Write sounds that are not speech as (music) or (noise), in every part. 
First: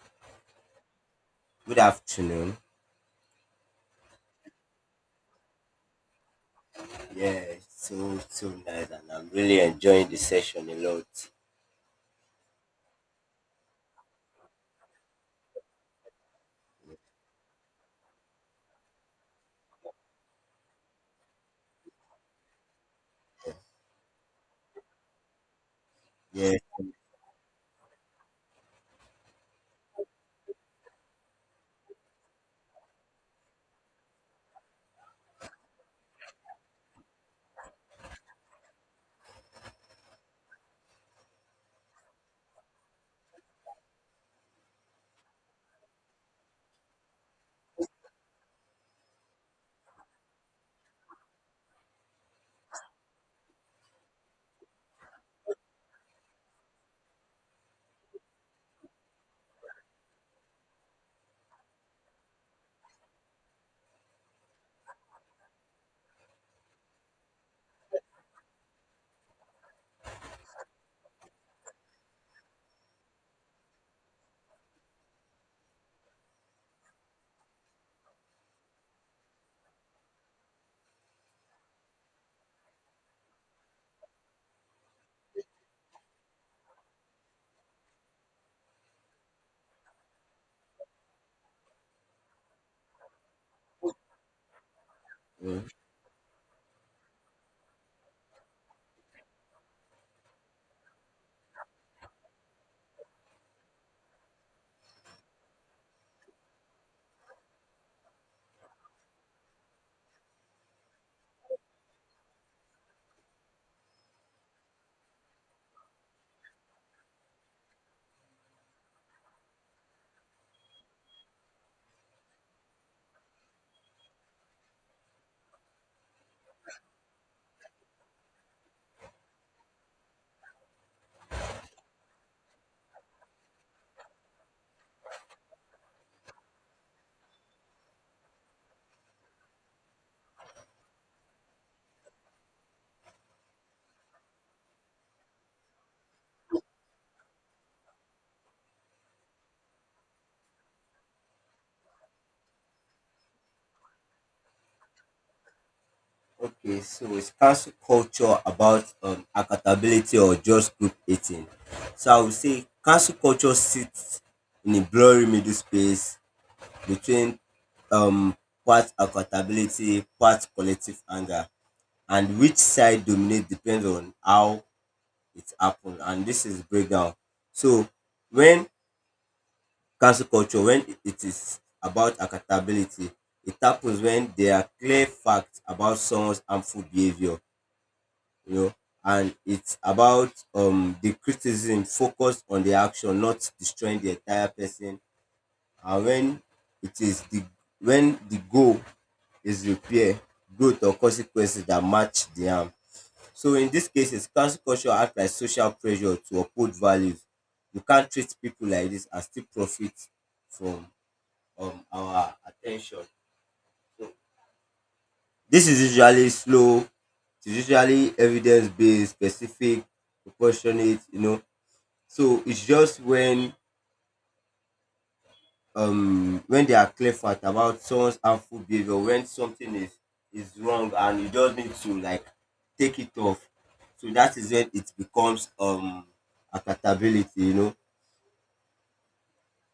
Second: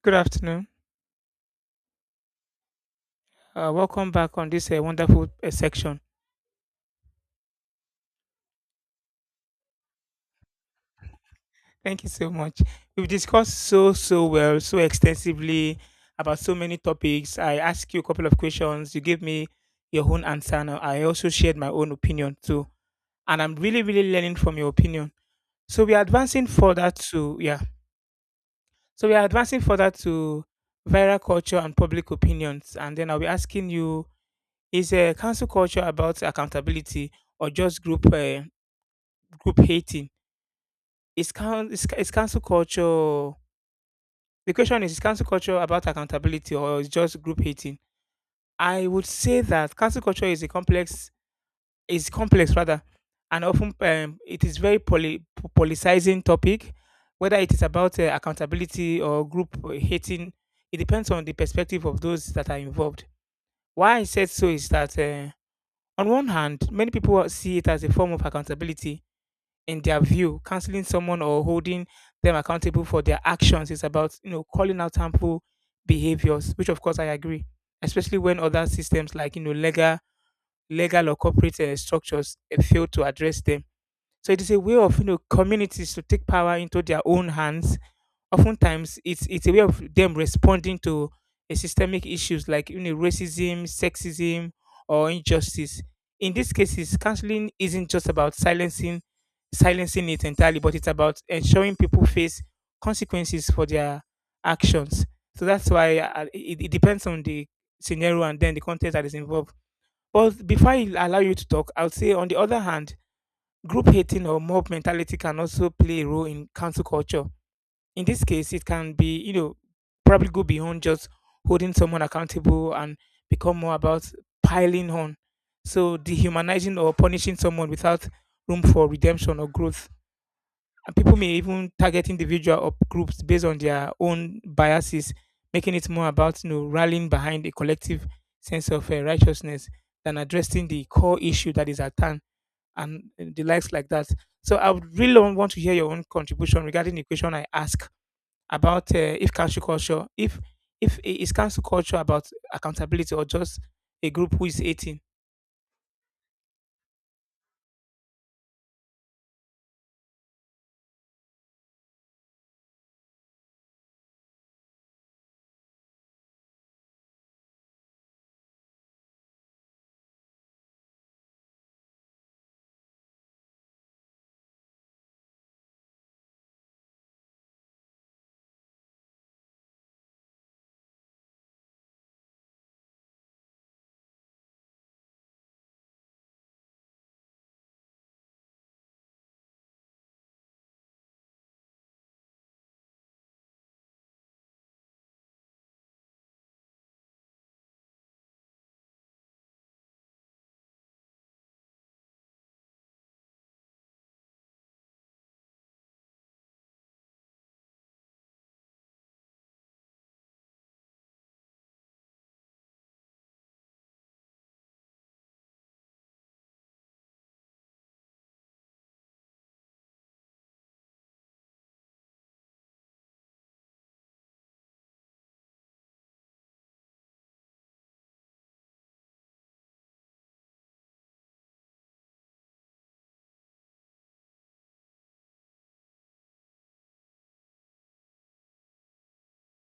Good afternoon. Good afternoon. Welcome back on this wonderful section. Yeah, it's so nice, and I'm really enjoying the session a lot. Thank you so much. We've discussed so well, so extensively about so many topics. I asked you a couple of questions. You gave me your own answer. And I also shared my own opinion too. And I'm really learning from your opinion. So we are advancing Yeah. further to, yeah. So we are advancing further to viral culture and public opinions. And then I'll be asking you, is council culture about accountability or just group hating? Is coun is ca- is cancel culture The question is cancel culture about accountability or is just group hating? I would say that cancel culture is a complex is complex rather, and often it is very politicizing topic, whether it is about accountability or group hating. It depends on the perspective of those that are involved. Why I said so is that, on one hand, many people see it as a form of accountability. In their view, canceling someone or holding them accountable for their actions is about, you know, calling out harmful behaviors, which of course I agree, especially when other systems like, you know, legal or corporate structures fail to address them. So it is a way of, you know, communities to take power into their own hands. Oftentimes, it's a way of them responding to a systemic issues like, you know, racism, sexism, or Mm. injustice. In these cases, counseling isn't just about silencing it entirely, but it's about ensuring people face consequences for their actions. So that's why, it depends on the scenario and then the context that is involved. But before I allow you to talk, I'll say on the other hand, group hating or mob mentality can also play a role in council culture. In this case, it can be, you know, probably go beyond just holding someone accountable and become more about piling on. So dehumanizing or punishing someone without room for redemption or growth. And people may even target individual or groups based on their own biases, making it more about, you know, rallying behind a collective sense of righteousness than addressing the core issue that is at hand, and the likes like that. So I would really want to hear your own contribution regarding the question I ask about, if cancel culture, if I- is cancel culture about accountability or just a group who is hating. Okay, so is cancel culture about accountability or just group eating? So I would say cancel culture sits in a blurry middle space between um part accountability, part collective anger, and which side dominates depends on how it happened. And this is breakdown. So when cancel culture, when it is about accountability, it happens when there are clear facts about someone's harmful behavior, you know, and it's about the criticism focused on the action, not destroying the entire person. And it is the when the goal is repair, growth, or consequences that match the harm. So in these cases, cancel culture acts like social pressure to uphold values. You can't treat people like this and still profit from of our attention. So this is usually slow, it's usually evidence based, specific, proportionate. So it's just when they are clear fact about someone's harmful behavior, when something is wrong and you just need to like take it off. So that is when it becomes accountability.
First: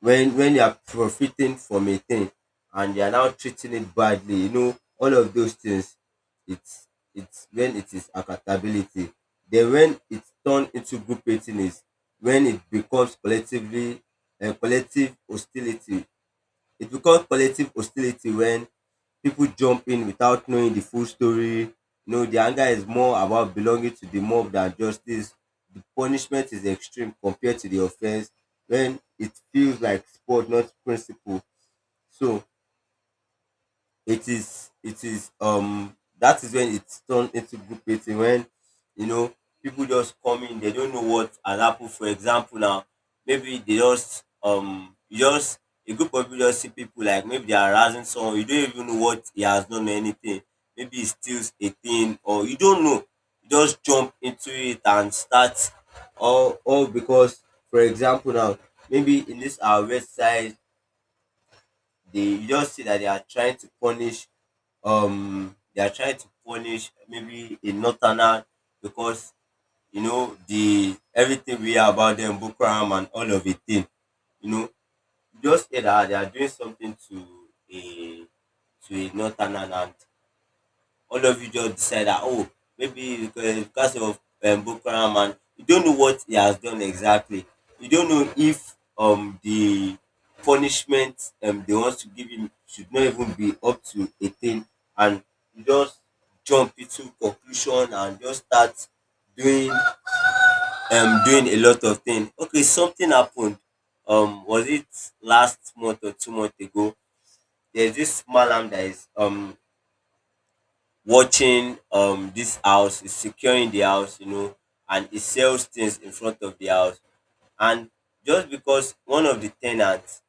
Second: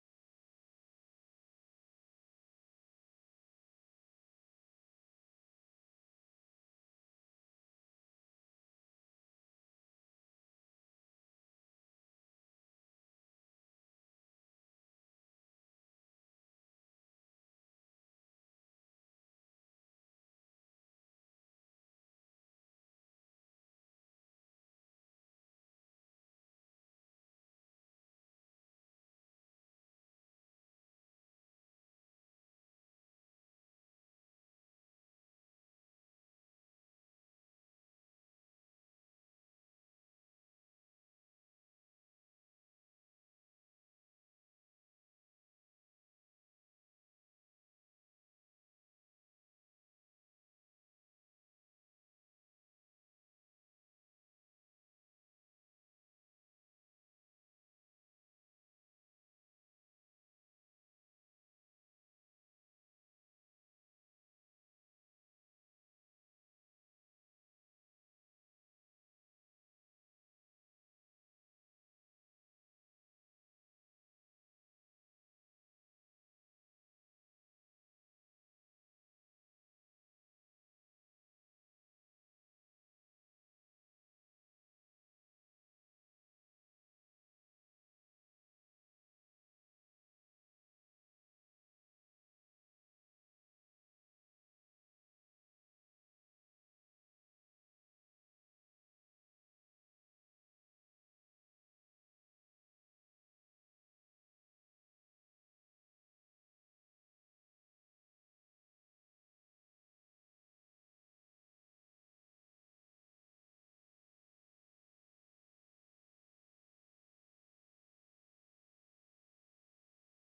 When they are profiting from a thing and they are now treating it badly all of those things, it's it's when it is accountability. Then when it's turned into group hating is when it becomes collective hostility. It becomes collective hostility when people jump in without knowing the full story. No, the anger is more about belonging to the mob than justice. The punishment is extreme compared to the offense when it feels like sport, not principle. So it is that is when it's turned into group meeting when you know people just come in, they don't know what has happened. For example now, maybe they just you just, a group of people just see people like maybe they are harassing someone, you don't even know what he has done or anything, maybe he steals a thing or you don't know, you just jump into it and start, all because. For example now, maybe in this our website, they you just see that they are trying to punish they are trying to punish maybe a northerner, because the everything we hear about them, Boko Haram and all of it thing. you know you just hear that they are doing something to a a northerner, and all of you just decide that, oh, maybe because of Boko Haram, and you don't know what he has done exactly. You don't know if the punishment they want to give him should not even be up to 18, and you just jump into conclusion and just start doing doing a lot of things. Okay, something happened. Was it last month or 2 months ago? There's this malam that is watching this house, is securing the house, and he sells things in front of the house. And just because one of the tenants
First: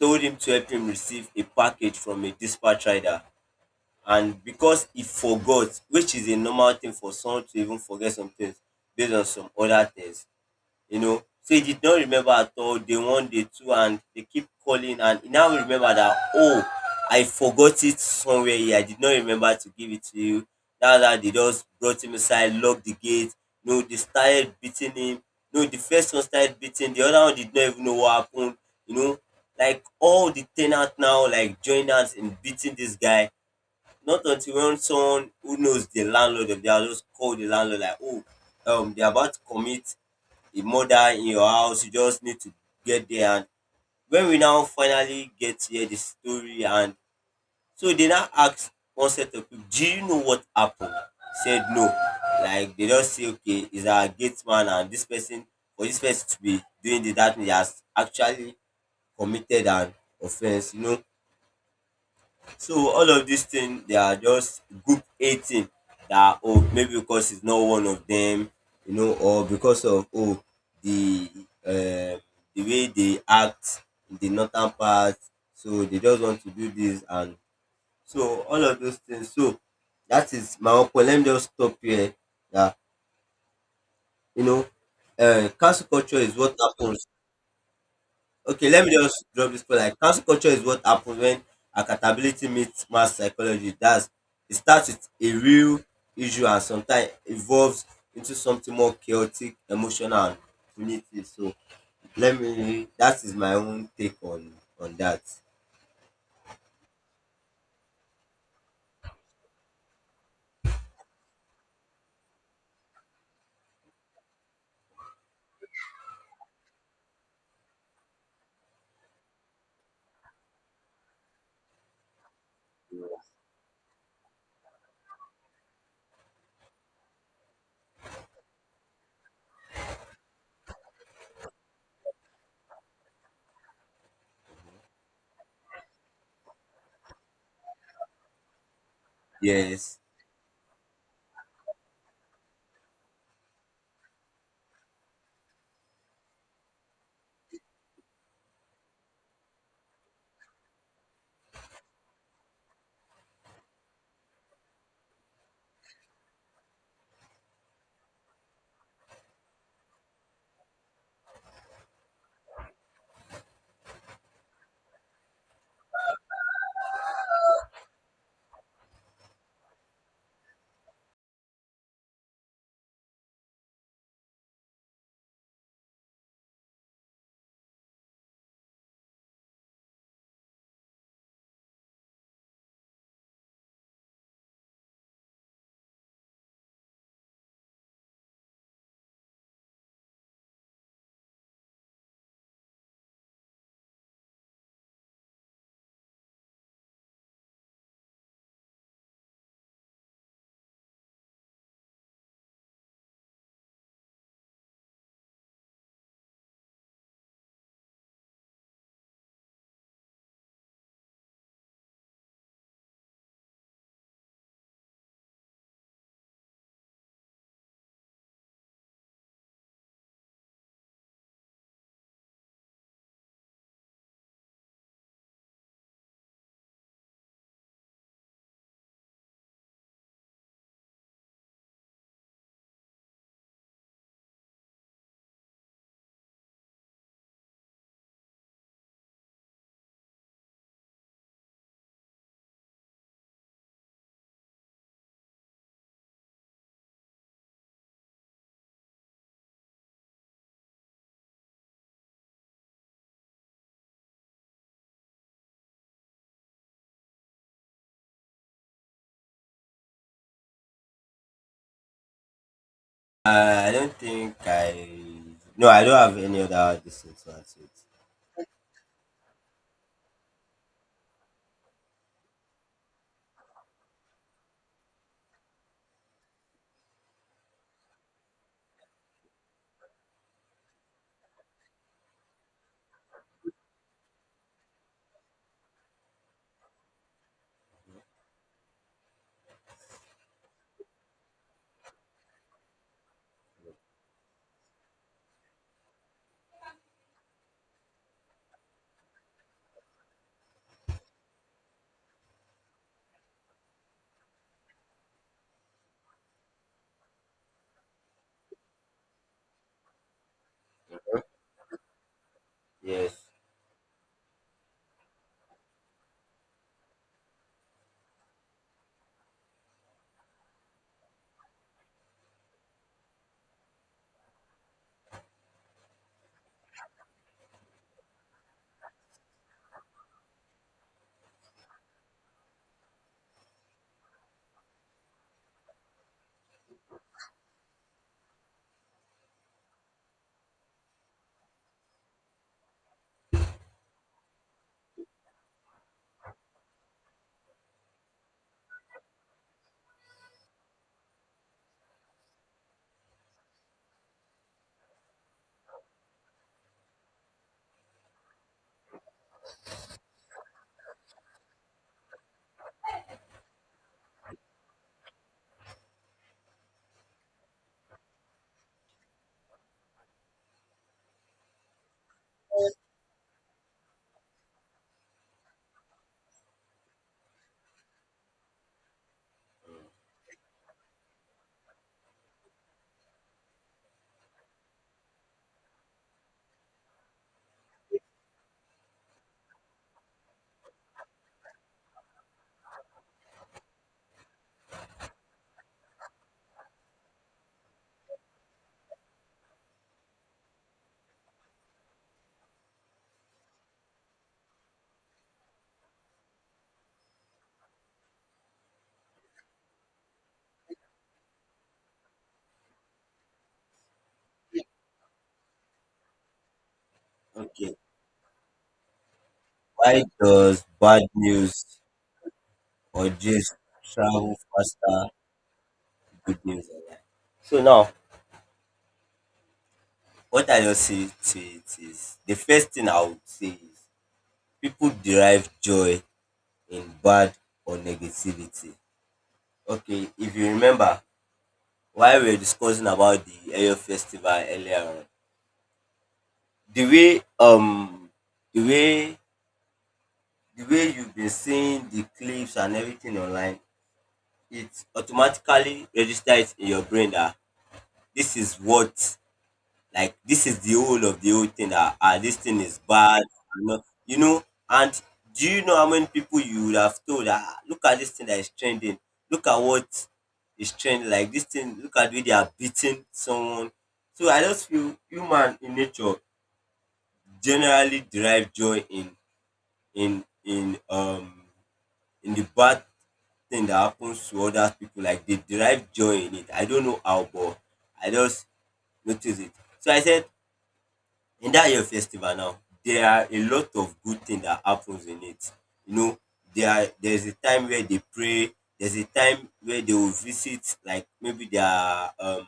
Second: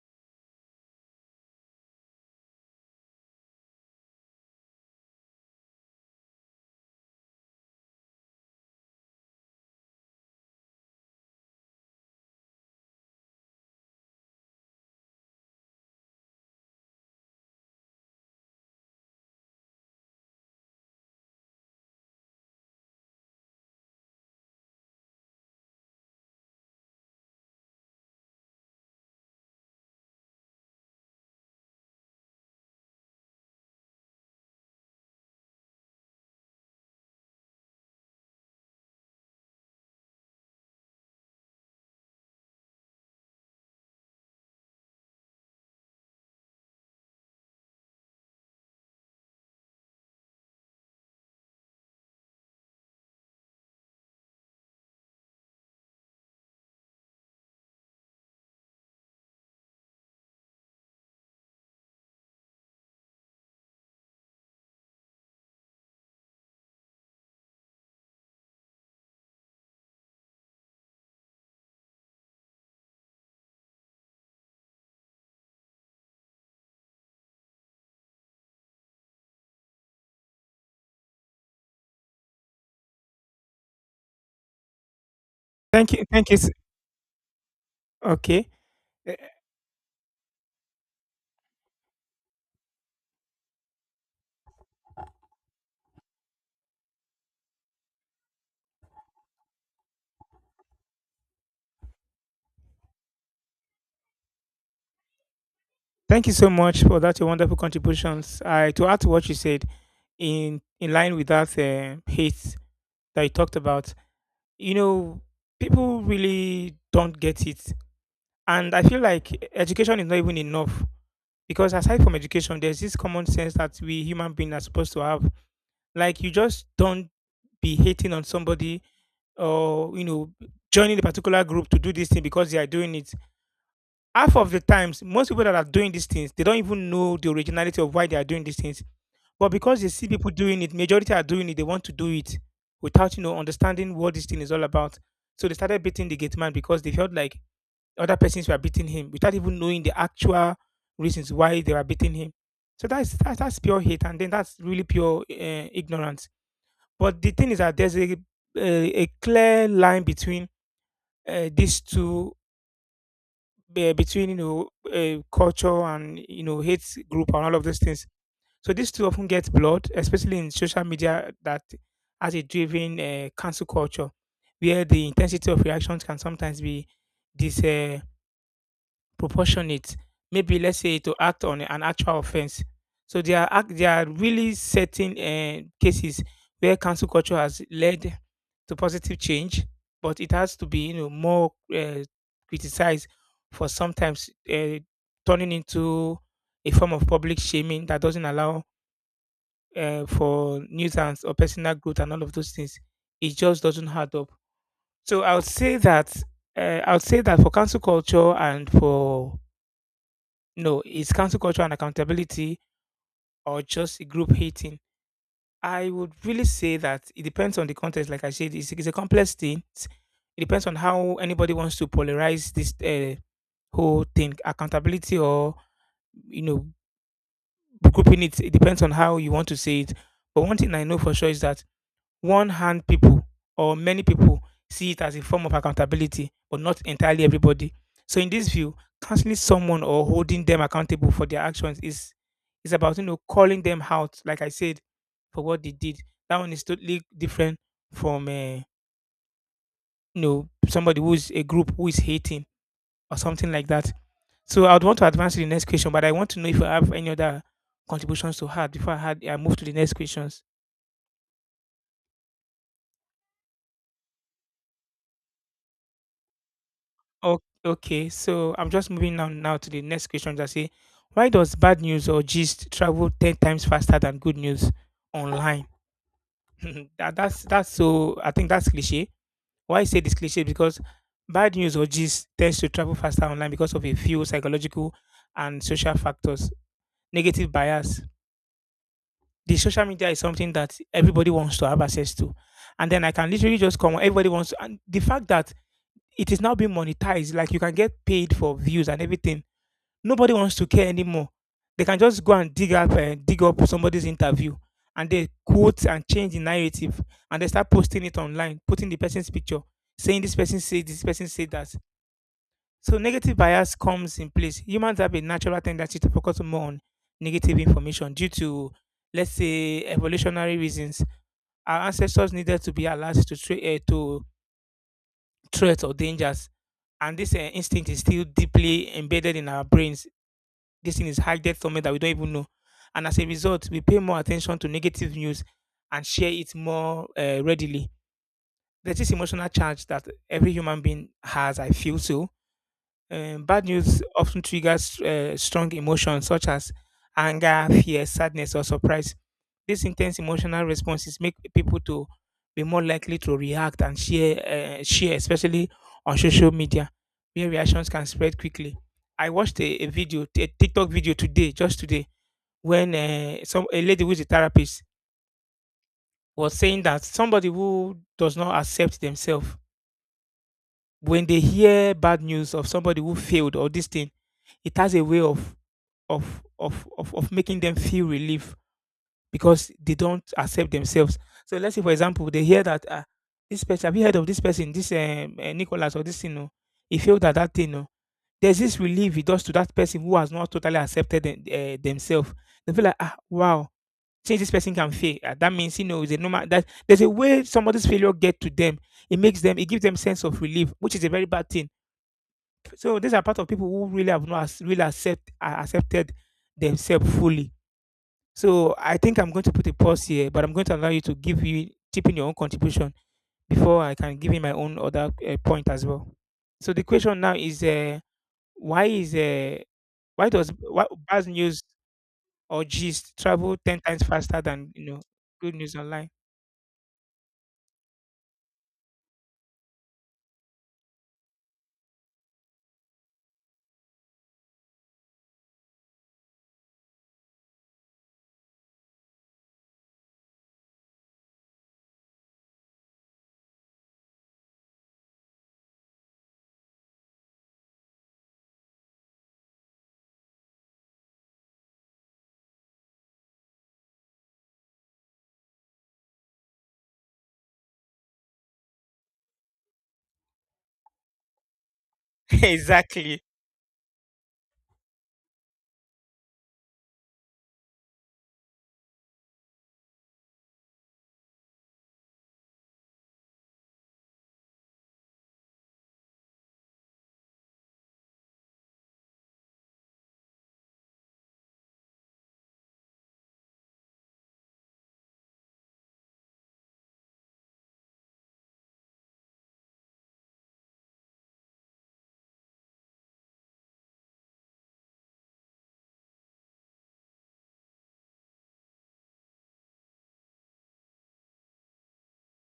told him to help him receive a package from a dispatch rider, and because he forgot, which is a normal thing for someone to even forget some things based on some other things. So he did not remember at all day one, day two, and they keep calling, and he now remember that, oh, I forgot it somewhere here. I did not remember to give it to you. Now that they just brought him aside, locked the gate. No, they started beating him. No, the first one started beating. The other one did not even know what happened. You know, like all the tenants now like joined us in beating this guy. Not until when someone who knows the landlord of the house just called the landlord like, oh, they're about to commit a murder in your house, you just need to get there. And when we now finally get here, the story, and so they now ask one set of people, do you know what happened? Said no. Like they just say okay, is our gate man and this person, for this person to be doing the, that he has actually committed an offense. So all of these things, they are just group A thing, that, oh, maybe because it's not one of them, or because of, oh, the um the way they act in the northern part, so they just want to do this, and so all of those things. So that is my own point. Let me just stop here. That you know, cancel Thank you, culture thank is you. S- what happens. Okay, Okay, let me Eh, just drop this point. Like cancel culture is what happens when accountability meets mass psychology. That's It starts with a real issue and sometimes evolves into something more chaotic, emotional and punitive. So let me that is my own take on that. thank you so much for that. Your wonderful contributions. I to add to what you said, in line with that hate that you talked about. You know, people really don't get it, and I feel like education is not even enough, because aside from education, there's this common sense that we human beings are supposed to have. Like you just don't be hating on somebody, or you know, joining a particular group to do this thing because they are doing it. Half of the times, most people that are doing these things, they don't even know the originality of why they are doing these things. But because they Yes. see people doing it, majority are doing it, they want to do it without, you know, understanding what this thing is all about. So they started beating the gate man because they felt like other persons were beating him without even knowing the actual reasons why they were beating him. So that's pure hate, and then that's really pure ignorance. But the thing is that there's a clear line between these two, between, you know, culture and, you know, hate group and all of those things. So these two often get blurred, especially in social media that has a driven cancel culture, where the intensity of reactions can sometimes be this. Proportionate. Maybe let's say to act on an actual offense. So there are really certain cases where cancel culture has led to positive change, but it has to be, you know, more criticized for sometimes turning into a form of public shaming that doesn't allow for news or personal growth and all of those things. It just doesn't add up. So I would say that, for cancel culture and for no, is cancel culture and accountability or just a group hating? I would really say that it depends on the context. Like I said, it's a complex thing. It's- It depends on how anybody wants to polarize this whole thing. Accountability or, you know, grouping it, it depends on how you want to say it. But one thing I know for sure is that one hand people or many people see it as a form of accountability, but not entirely everybody. So in this view, counseling someone or holding them accountable for their actions is about, you know, calling them out, like I said, for what they did. That one is totally different from, you know, somebody who's a group who is hating or something like that. So I would want to advance to the next question, but I want to know if you have any other contributions to add before I move to the next questions. I don't think I no, I don't have any other distance to O- answer it. okay, so I'm just moving on now to the next question that say, why does bad news or gist travel 10 times faster than good news online? (laughs) That's so I think that's cliche. Why I say this cliche? Because bad news or gist tends to travel faster online because of a few psychological and social factors, negative bias. The social media is something that everybody wants to have access to, and then I can literally just come. Everybody wants, and the fact that it is now being monetized, like you can get paid for views and everything. Nobody wants to care anymore. They can just go and dig up somebody's interview, and they quote and change the narrative, and they start posting it online, putting the person's picture, saying this person said that. So Yes. negative bias comes in place. Humans have a natural tendency to focus more on negative information due to, let's say, evolutionary reasons. Our ancestors needed to be alert to threats or dangers, and this instinct is still deeply embedded in our brains. This thing is hidden somewhere that we don't even know. And as a result, we pay more attention to negative news and share it more readily. There's this emotional charge that every human being has, I feel so. Bad news often triggers strong emotions such as anger, fear, sadness, or surprise. These intense emotional responses make people to be more likely to react and share, especially on social media, where reactions can spread quickly. I watched a video, a TikTok video today, just today, when, some a lady who is a therapist was saying that somebody who does not accept themselves, when they hear bad news of somebody who failed or this thing, it has a way of making them feel relief because they don't accept themselves. So let's say, for example, they hear that, this person, have you heard of this person, this nicholas or this thing? No, he failed at that thing. No, there's this relief it does to that person who has not totally accepted themselves. They feel like, ah, wow, since this person can that means, you know, it's a normal that there's a way somebody's failure get to them. It makes them, it gives them sense of relief, which is a very bad thing. So these are part of people who really have not ac- really accept accepted themselves fully. So I think I'm going to put a pause here, but I'm going to allow you to give you chip in your own contribution before I can give you my own other point as well. So the question now is, Okay. Why is Why why does does why bad bad news news or or gist just travel ten times travel faster than, you know, faster good news online? good news online. So now, what I just say to it is, the first thing I would say is people derive joy in bad or negativity. Okay, if you remember why we were discussing about the Ayo festival earlier on, the way um the way the way you've been seeing the clips and everything online, it automatically registers in your brain that this is what like this is the whole of the whole thing. Ah, this (laughs) thing is Exactly. bad. You know, you know. And do you know how many people you would have told? Ah, look at this thing that is trending. Look at what is trending. Like this thing. Look at the way they are beating someone. So I just feel human in nature generally derive joy in in um in the bad thing that happens to other people. Like they derive joy in it. I don't know how, but I just notice it. So I said in that year festival now, there are a lot of good thing that happens in it. You know, there's a time where they pray. There's a time where they will visit, like maybe their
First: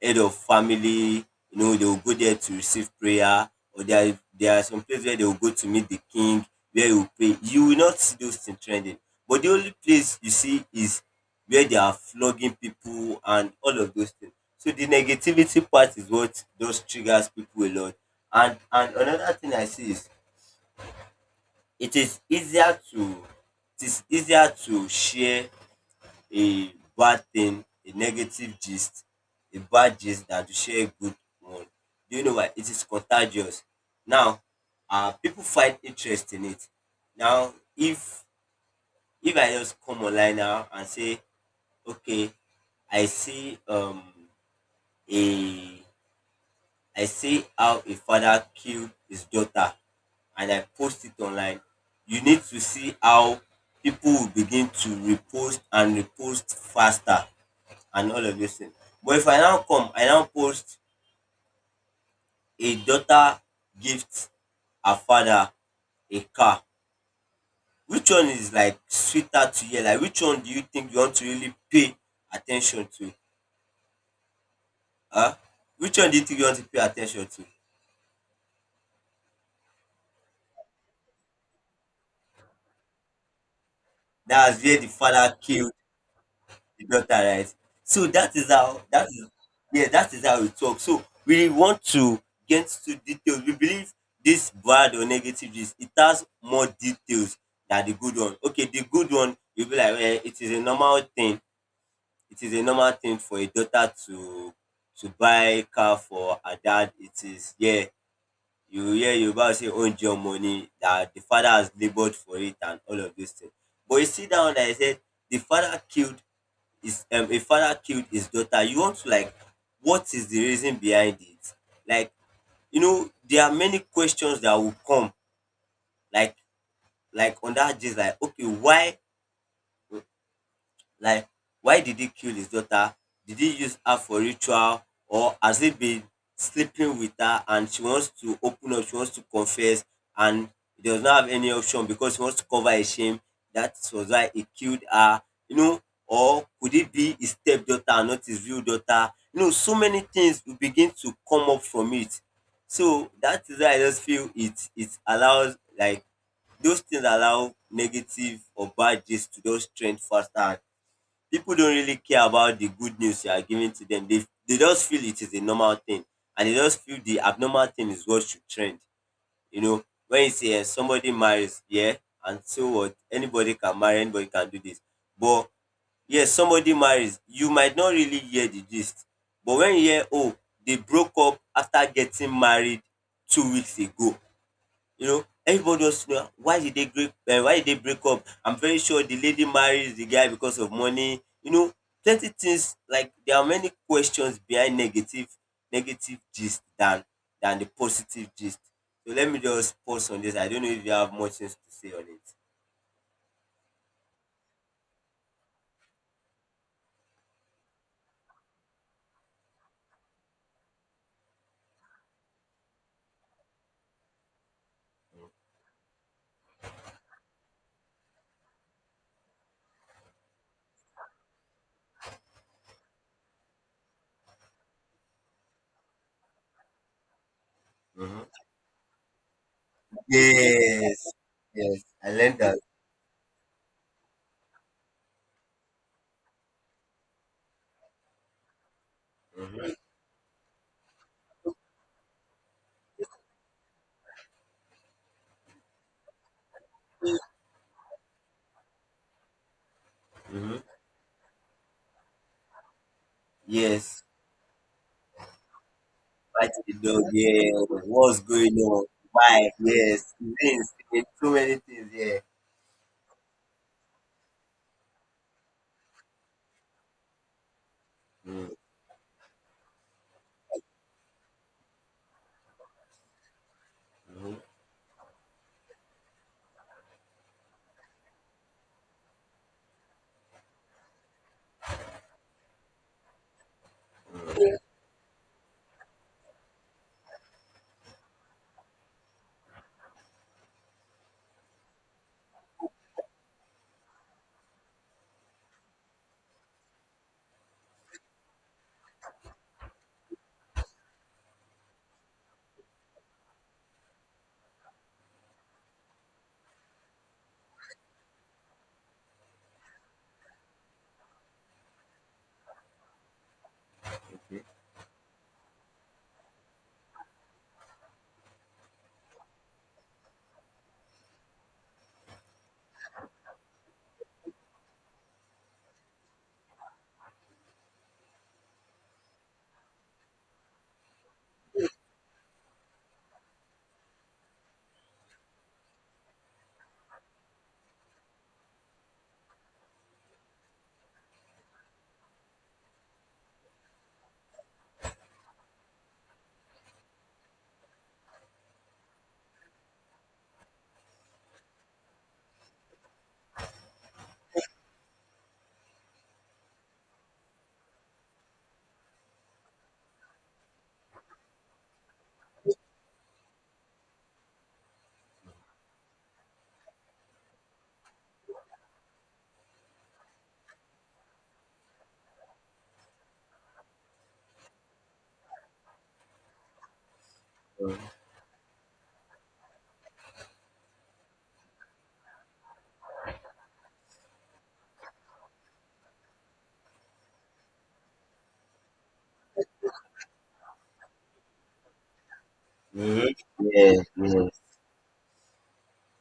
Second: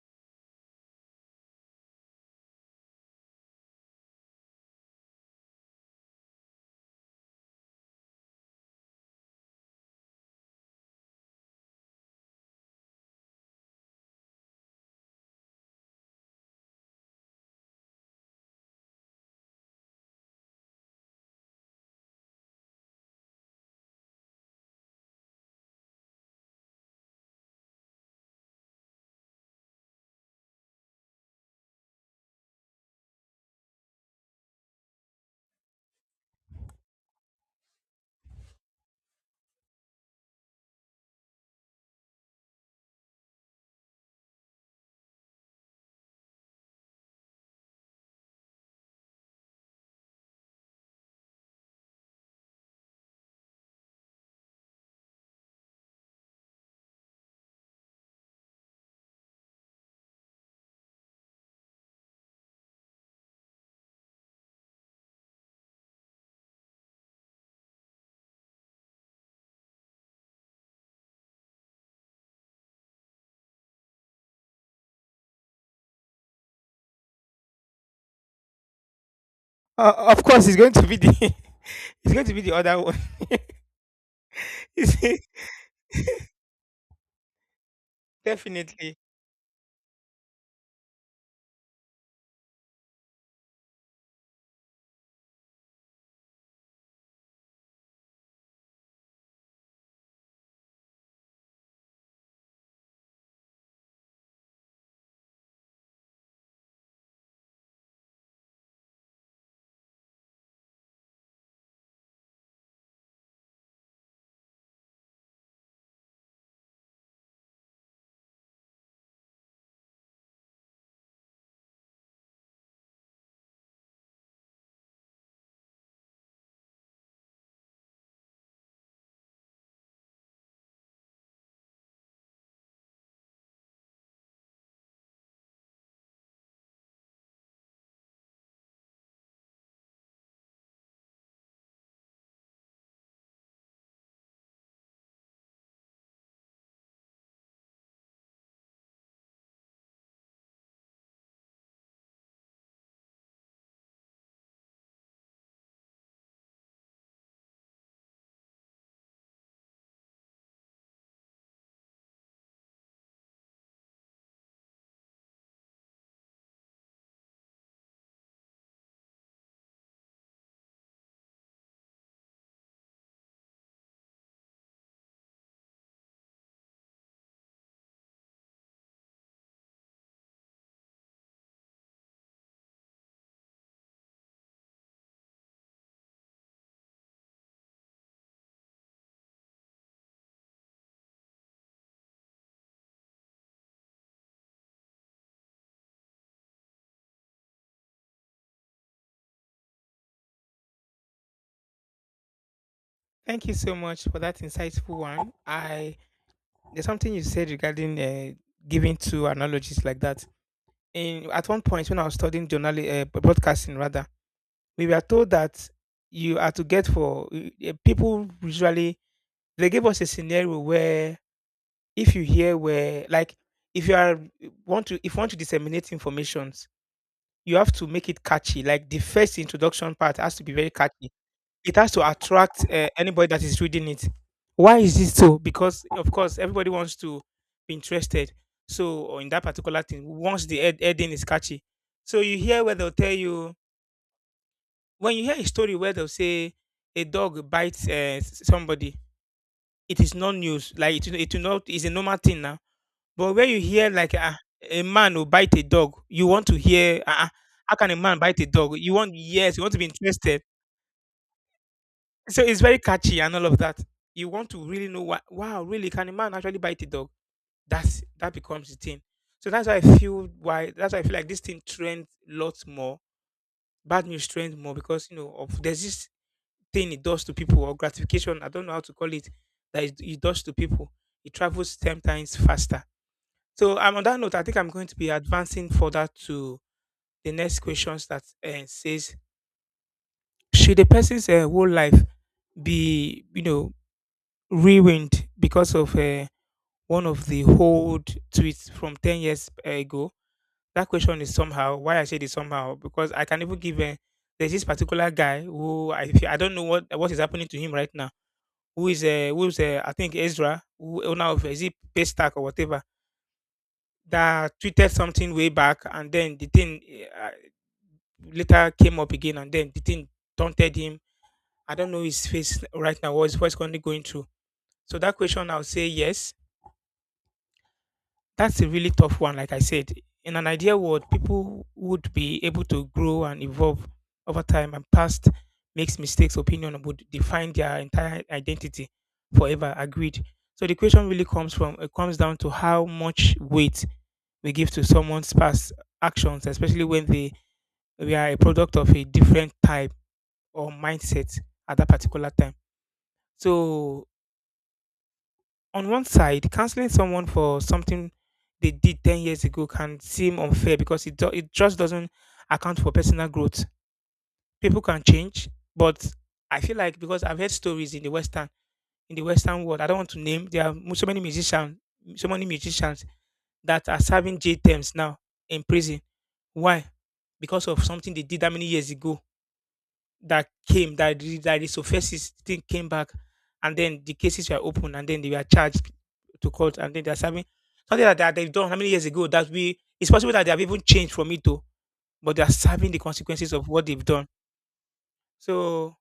head of family, they will go there to receive prayer, or there are some places where they will go to meet the king, where you pray. You will not see those things trending. But the only place you see is where they are flogging people and all of those things. So the negativity part is what does triggers people a lot. And another thing I see is it is easier to it is easier to share a bad thing, a negative gist, a bad gist that to share a good one. Do you know why? It is contagious. Now, people find interest in it. Now, if I just come online now and say, okay, I see um a I see how a father killed his daughter and I post it online, you need to see how people will begin to repost and repost faster and all of those things. But if I now come, I now post a daughter gift her father a car. Which one is like sweeter to hear? Like which one do you think you want to really pay attention to? Huh? Which one do you think you want to pay attention to? Of course, it's going to be the (laughs) it's going to be the other one. (laughs) That's where the It's- father came the daughter, right? So that is how Definitely. that is. Yeah, that is how it works. So we want to get to details. We believe this bad or negative gist, it has more details than the good one. Okay, the good one, you be like, well, it is a normal thing. It is a normal thing for a daughter to buy car for her dad. It is, yeah, you hear yoruba say oúnjẹ ọmọ ni, that the father has laboured for it and all of those things. But you see, that one that I said, the father killed is a father killed his daughter, you want to like, what is the reason behind it? Like, you know, there are many questions that will come, like like on that gist, like, okay, why, like why did he kill his daughter? Did he use her for ritual, or has he been sleeping with her and she wants to open up, she wants to confess, and he does not have any option because he wants to cover his shame. That was why he killed her, you know, or could it be his stepdaughter and not his real daughter? You know, so many things will begin to come up from it. So that is why I just feel it allows like those things allow negative or bad gist to just trend faster, and people don't really care about the good news you are giving to them. They just feel it is a normal thing, and they just feel the abnormal thing is what should trend. You know, when you say somebody marries, yeah, and so what? Anybody can marry, anybody can do this. But yes, somebody marries, you might not really hear the gist. But when you hear, oh, they broke up after getting married 2 weeks ago. You know, everybody wants to know why did they break up? I'm very sure the lady marries the guy because of money. You know, plenty things, like, there are many questions behind negative gist than the positive gist. So let me just pause on this. I don't know if you have much things to say on it. Thank you so much for that insightful one. I there's something you said regarding giving two analogies like that. In at one point when I was studying journal broadcasting rather, we were told that you are to get for people. Usually they gave us a scenario where if you hear where like if you are want to if you want to disseminate information, you have to make it Mhm. catchy. Like, the first introduction part has to be very catchy. Yes, It yes, has to I learned that. attract, anybody that is reading it. Why is this so? Because, of course, everybody wants to be interested, so or in that Mhm, particular thing, once the heading is catchy. So you hear where they'll tell you, when you hear a story where they'll say a dog bites, eh, s somebody, it is not mhm. news. Like, it will not, is a normal thing now. But when you hear Yes, like a man will bite a dog, you want to fighting the hear, dog. How Yeah, can a man what's bite a going dog? on? You want, Why? yes, you want to be Yes, interested. things, so many things. Yeah. So it's very catchy and all of that. You want to really know what, wow, really, can a man actually bite a dog? That Mm. becomes the thing. So that's why I feel like this thing trends lots more. Bad news Mm-hmm. trends more because you know of there's this thing it does to people, or gratification, I don't know how to call it, that it does to people. It travels ten times faster. So on that note, I think I'm going to be advancing further to the next questions, that says, should a person's whole life be, you know, ruined because of one of the old tweets from 10 years ago? That question is somehow, why I said it somehow, because I can even give, there's this particular guy who, I, I don't know what is happening to him right now, who is, who's I think, Ezra, who owner of, is it Paystack or whatever, that tweeted something way back, and then the thing, eh, later came up again, and then the thing taunted him. I don't know his face right now. What's currently going through? So that question I'll say yes. That's a really tough one, like I said. In an ideal world, people would be able to grow and evolve over time, and past makes mistakes opinion would define their entire identity forever. Agreed. So the question really comes from, it comes down to how much weight we give to someone's past actions, especially when they we are a product of a different type or mindset at that particular time. So, on one side, canceling someone for something they did 10 years ago can seem unfair because it just doesn't account for personal growth. People can change, but I feel like, because I've heard stories in the Western world, I don't want to name, there are so many musicians that are serving J terms now in prison. Why? Because of something they did that many years ago, that resurfaces, thing came back, and then the cases were opened, and then they were charged to court, and then they're serving something like that, that they've done how many years ago, that we, it's possible that they have even changed from it too, but they're serving the consequences of Yeah. what they've done. Hmm. So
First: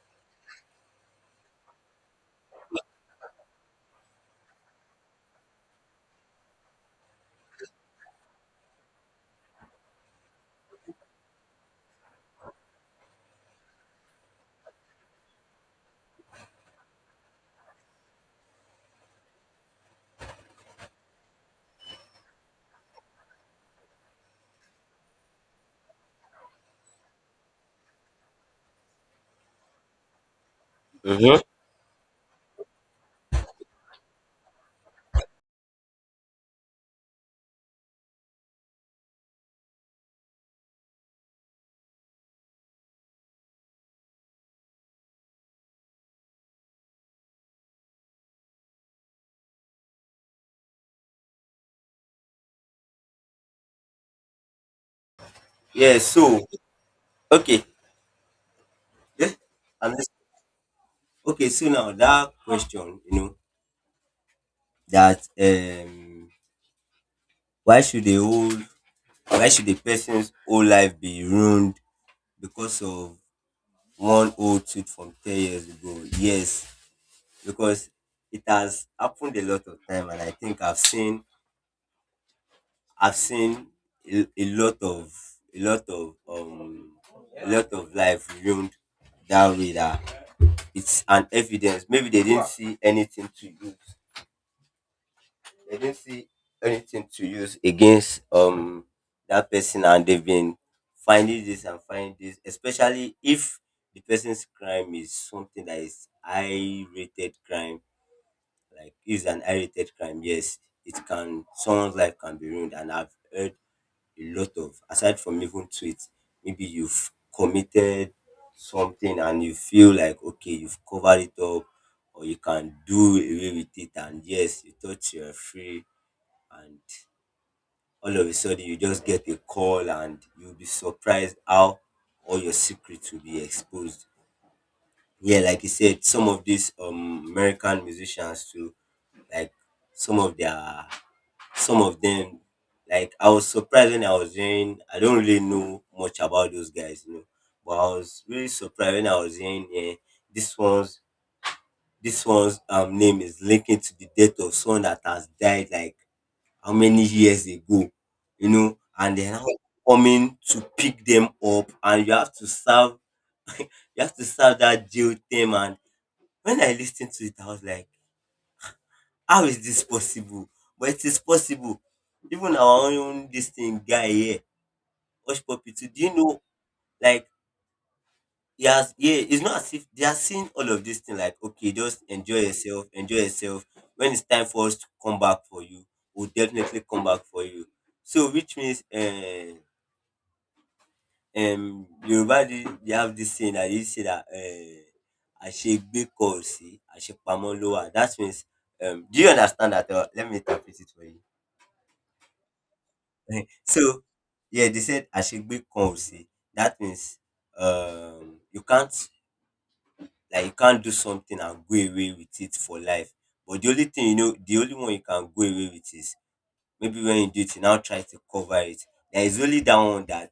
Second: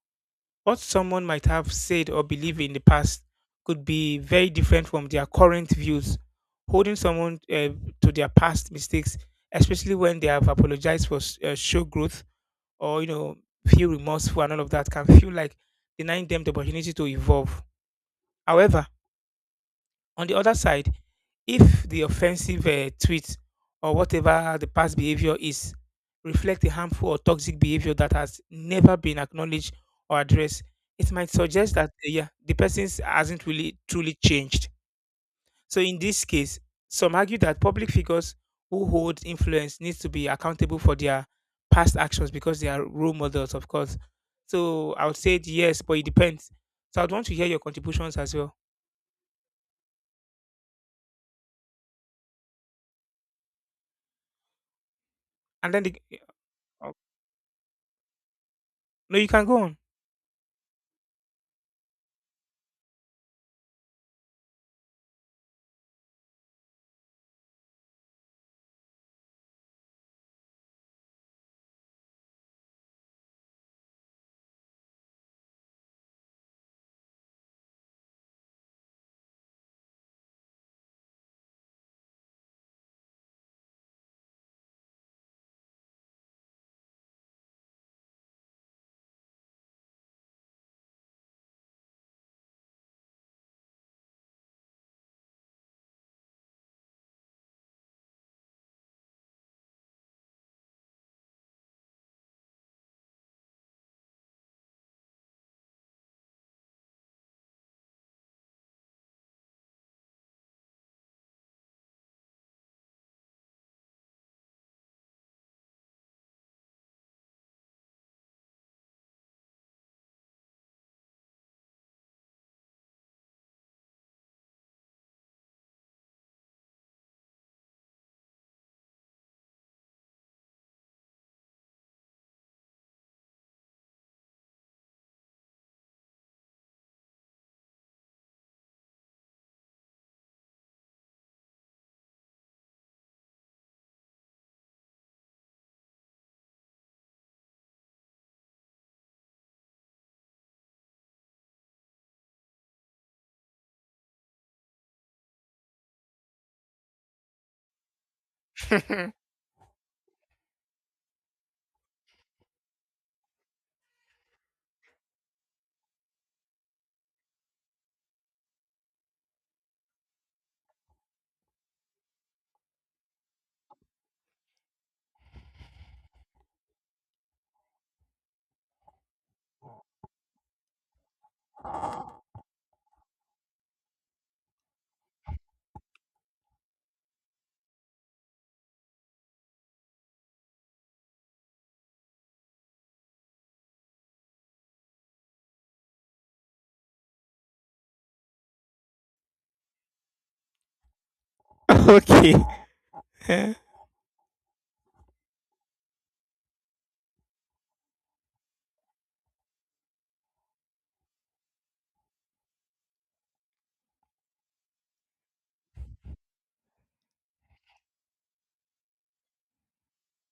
what someone might have said or believed in the past could be very different from their current views. Holding someone to their past mistakes, especially when they have apologized for show growth, or you know, feel remorseful and all of that, can feel like denying them the opportunity to evolve. However, on the other side, if the offensive tweet or whatever the past behavior is reflect a harmful or toxic behavior that has never been acknowledged or addressed, it might Hmm. suggest that yeah, the person hasn't really truly changed. So in this case, some argue that public figures who hold influence need to be accountable for their past actions because they are role models, of course. So I would say yes, but it depends. So I'd want to hear your contributions as well. And then Yeah, the, so oh, okay. no, you Yeah. can go on. And this, okay, so now that question, you know, that, why should the whole, why should the person's whole life be ruined because of one old tweet from 10 years ago? Yes, because it has happened a lot of time, and I think I've seen a lot of a lot of a lot of life ruined that way. That it's an evidence. Maybe they didn't see anything to use. They didn't see anything to use against that person, and they've been finding this and finding this, especially if the person's crime is something that is high rated crime, like is an high rated crime. Yes, it can, someone's life can be ruined, and I've heard a lot of, aside from even tweets, maybe you've committed something and you feel like okay, you've covered it up or you can do away with it and yes, you thought you're free, and all of a sudden you just get a call and you'll be surprised how all your secrets will be exposed. Yeah, like you said, some of these American musicians too, like some of their, some of them, like, I was surprised when I was hearing, I don't really know much about those guys, you know, but I was really surprised when I was hearing, this one's, this one's name is linking to the death of someone that has died like how many years ago, you know, and they're now coming to pick them up, and you have to serve that jail term. And when I listened to it, I was like, how is this possible? But it is possible. Even our own this thing guy here, Hush Puppy too. Do you know, like, he has, yeah, it's not as if they are seeing all of this thing, like, okay, just enjoy yourself, enjoy yourself. When it's time for us to come back for you, we'll definitely come back for you. So, which means, Yoruba, they have this saying that you say that, àṣegbé kọ ò sí àṣepamọ́ ló wà, that means, do you understand that or let me interpret it for you? (laughs) Okay. (laughs) Eh, So yeah, they said àṣegbé kan ò sí, that means, you can't, like, you can't do something and go away with it for life. But the only thing, you know, the only one you can go away with is maybe when you do it, you now try to cover it. There is only that one that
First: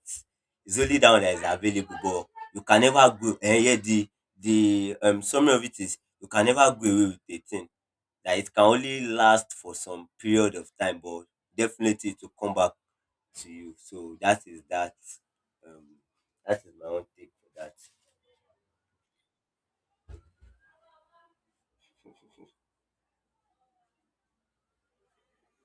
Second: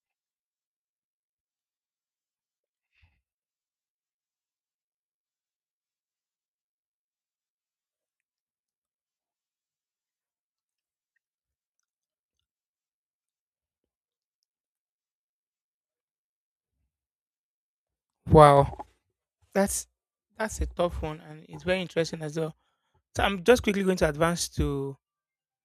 Is only that one that is available, but you can never go. And yeah, the summary of it is you can never go away with a thing. That it can only last for some period of time, but definitely it will come back to you. So that is that. Um, that is my own take for that. wow. That's that's a tough one, and it's very interesting as well. So I'm just quickly going to advance to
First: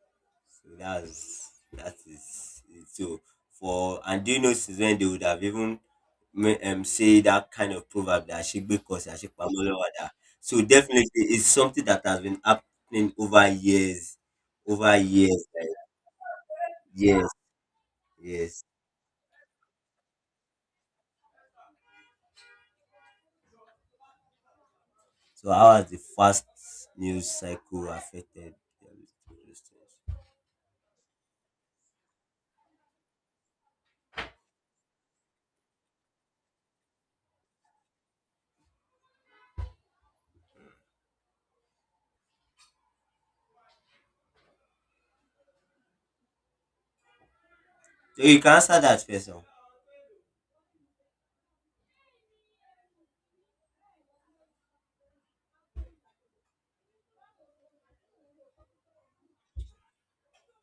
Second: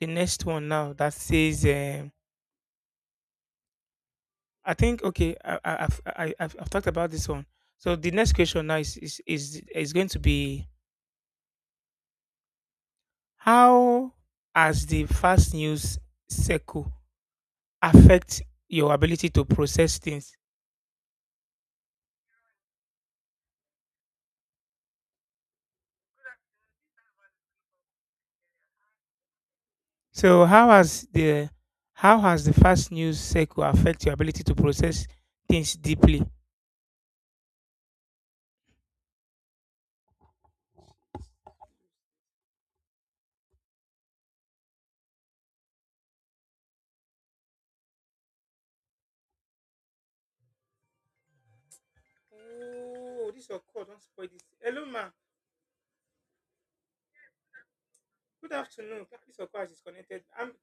the next So one now that that's, says, that um, is it. So for, and do you know I since when think, they would okay. have I, I, even I've I, I've I've talked about say this one. that kind of So the proverb next that question ashigbe now is kosi is ashipamo is, lọ́wọ́ is dà. going to So be, definitely it's something that has been happening how has over the years, fast like news cycle years, affect years. your ability to process things? So how has the fast news cycle affected, um, those things? So how has the fast news cycle affect your ability to process things deeply? So you can answer that first. Oh, this your call. Don't spoil this. Hello, ma. Good afternoon. This your call is connected. I'm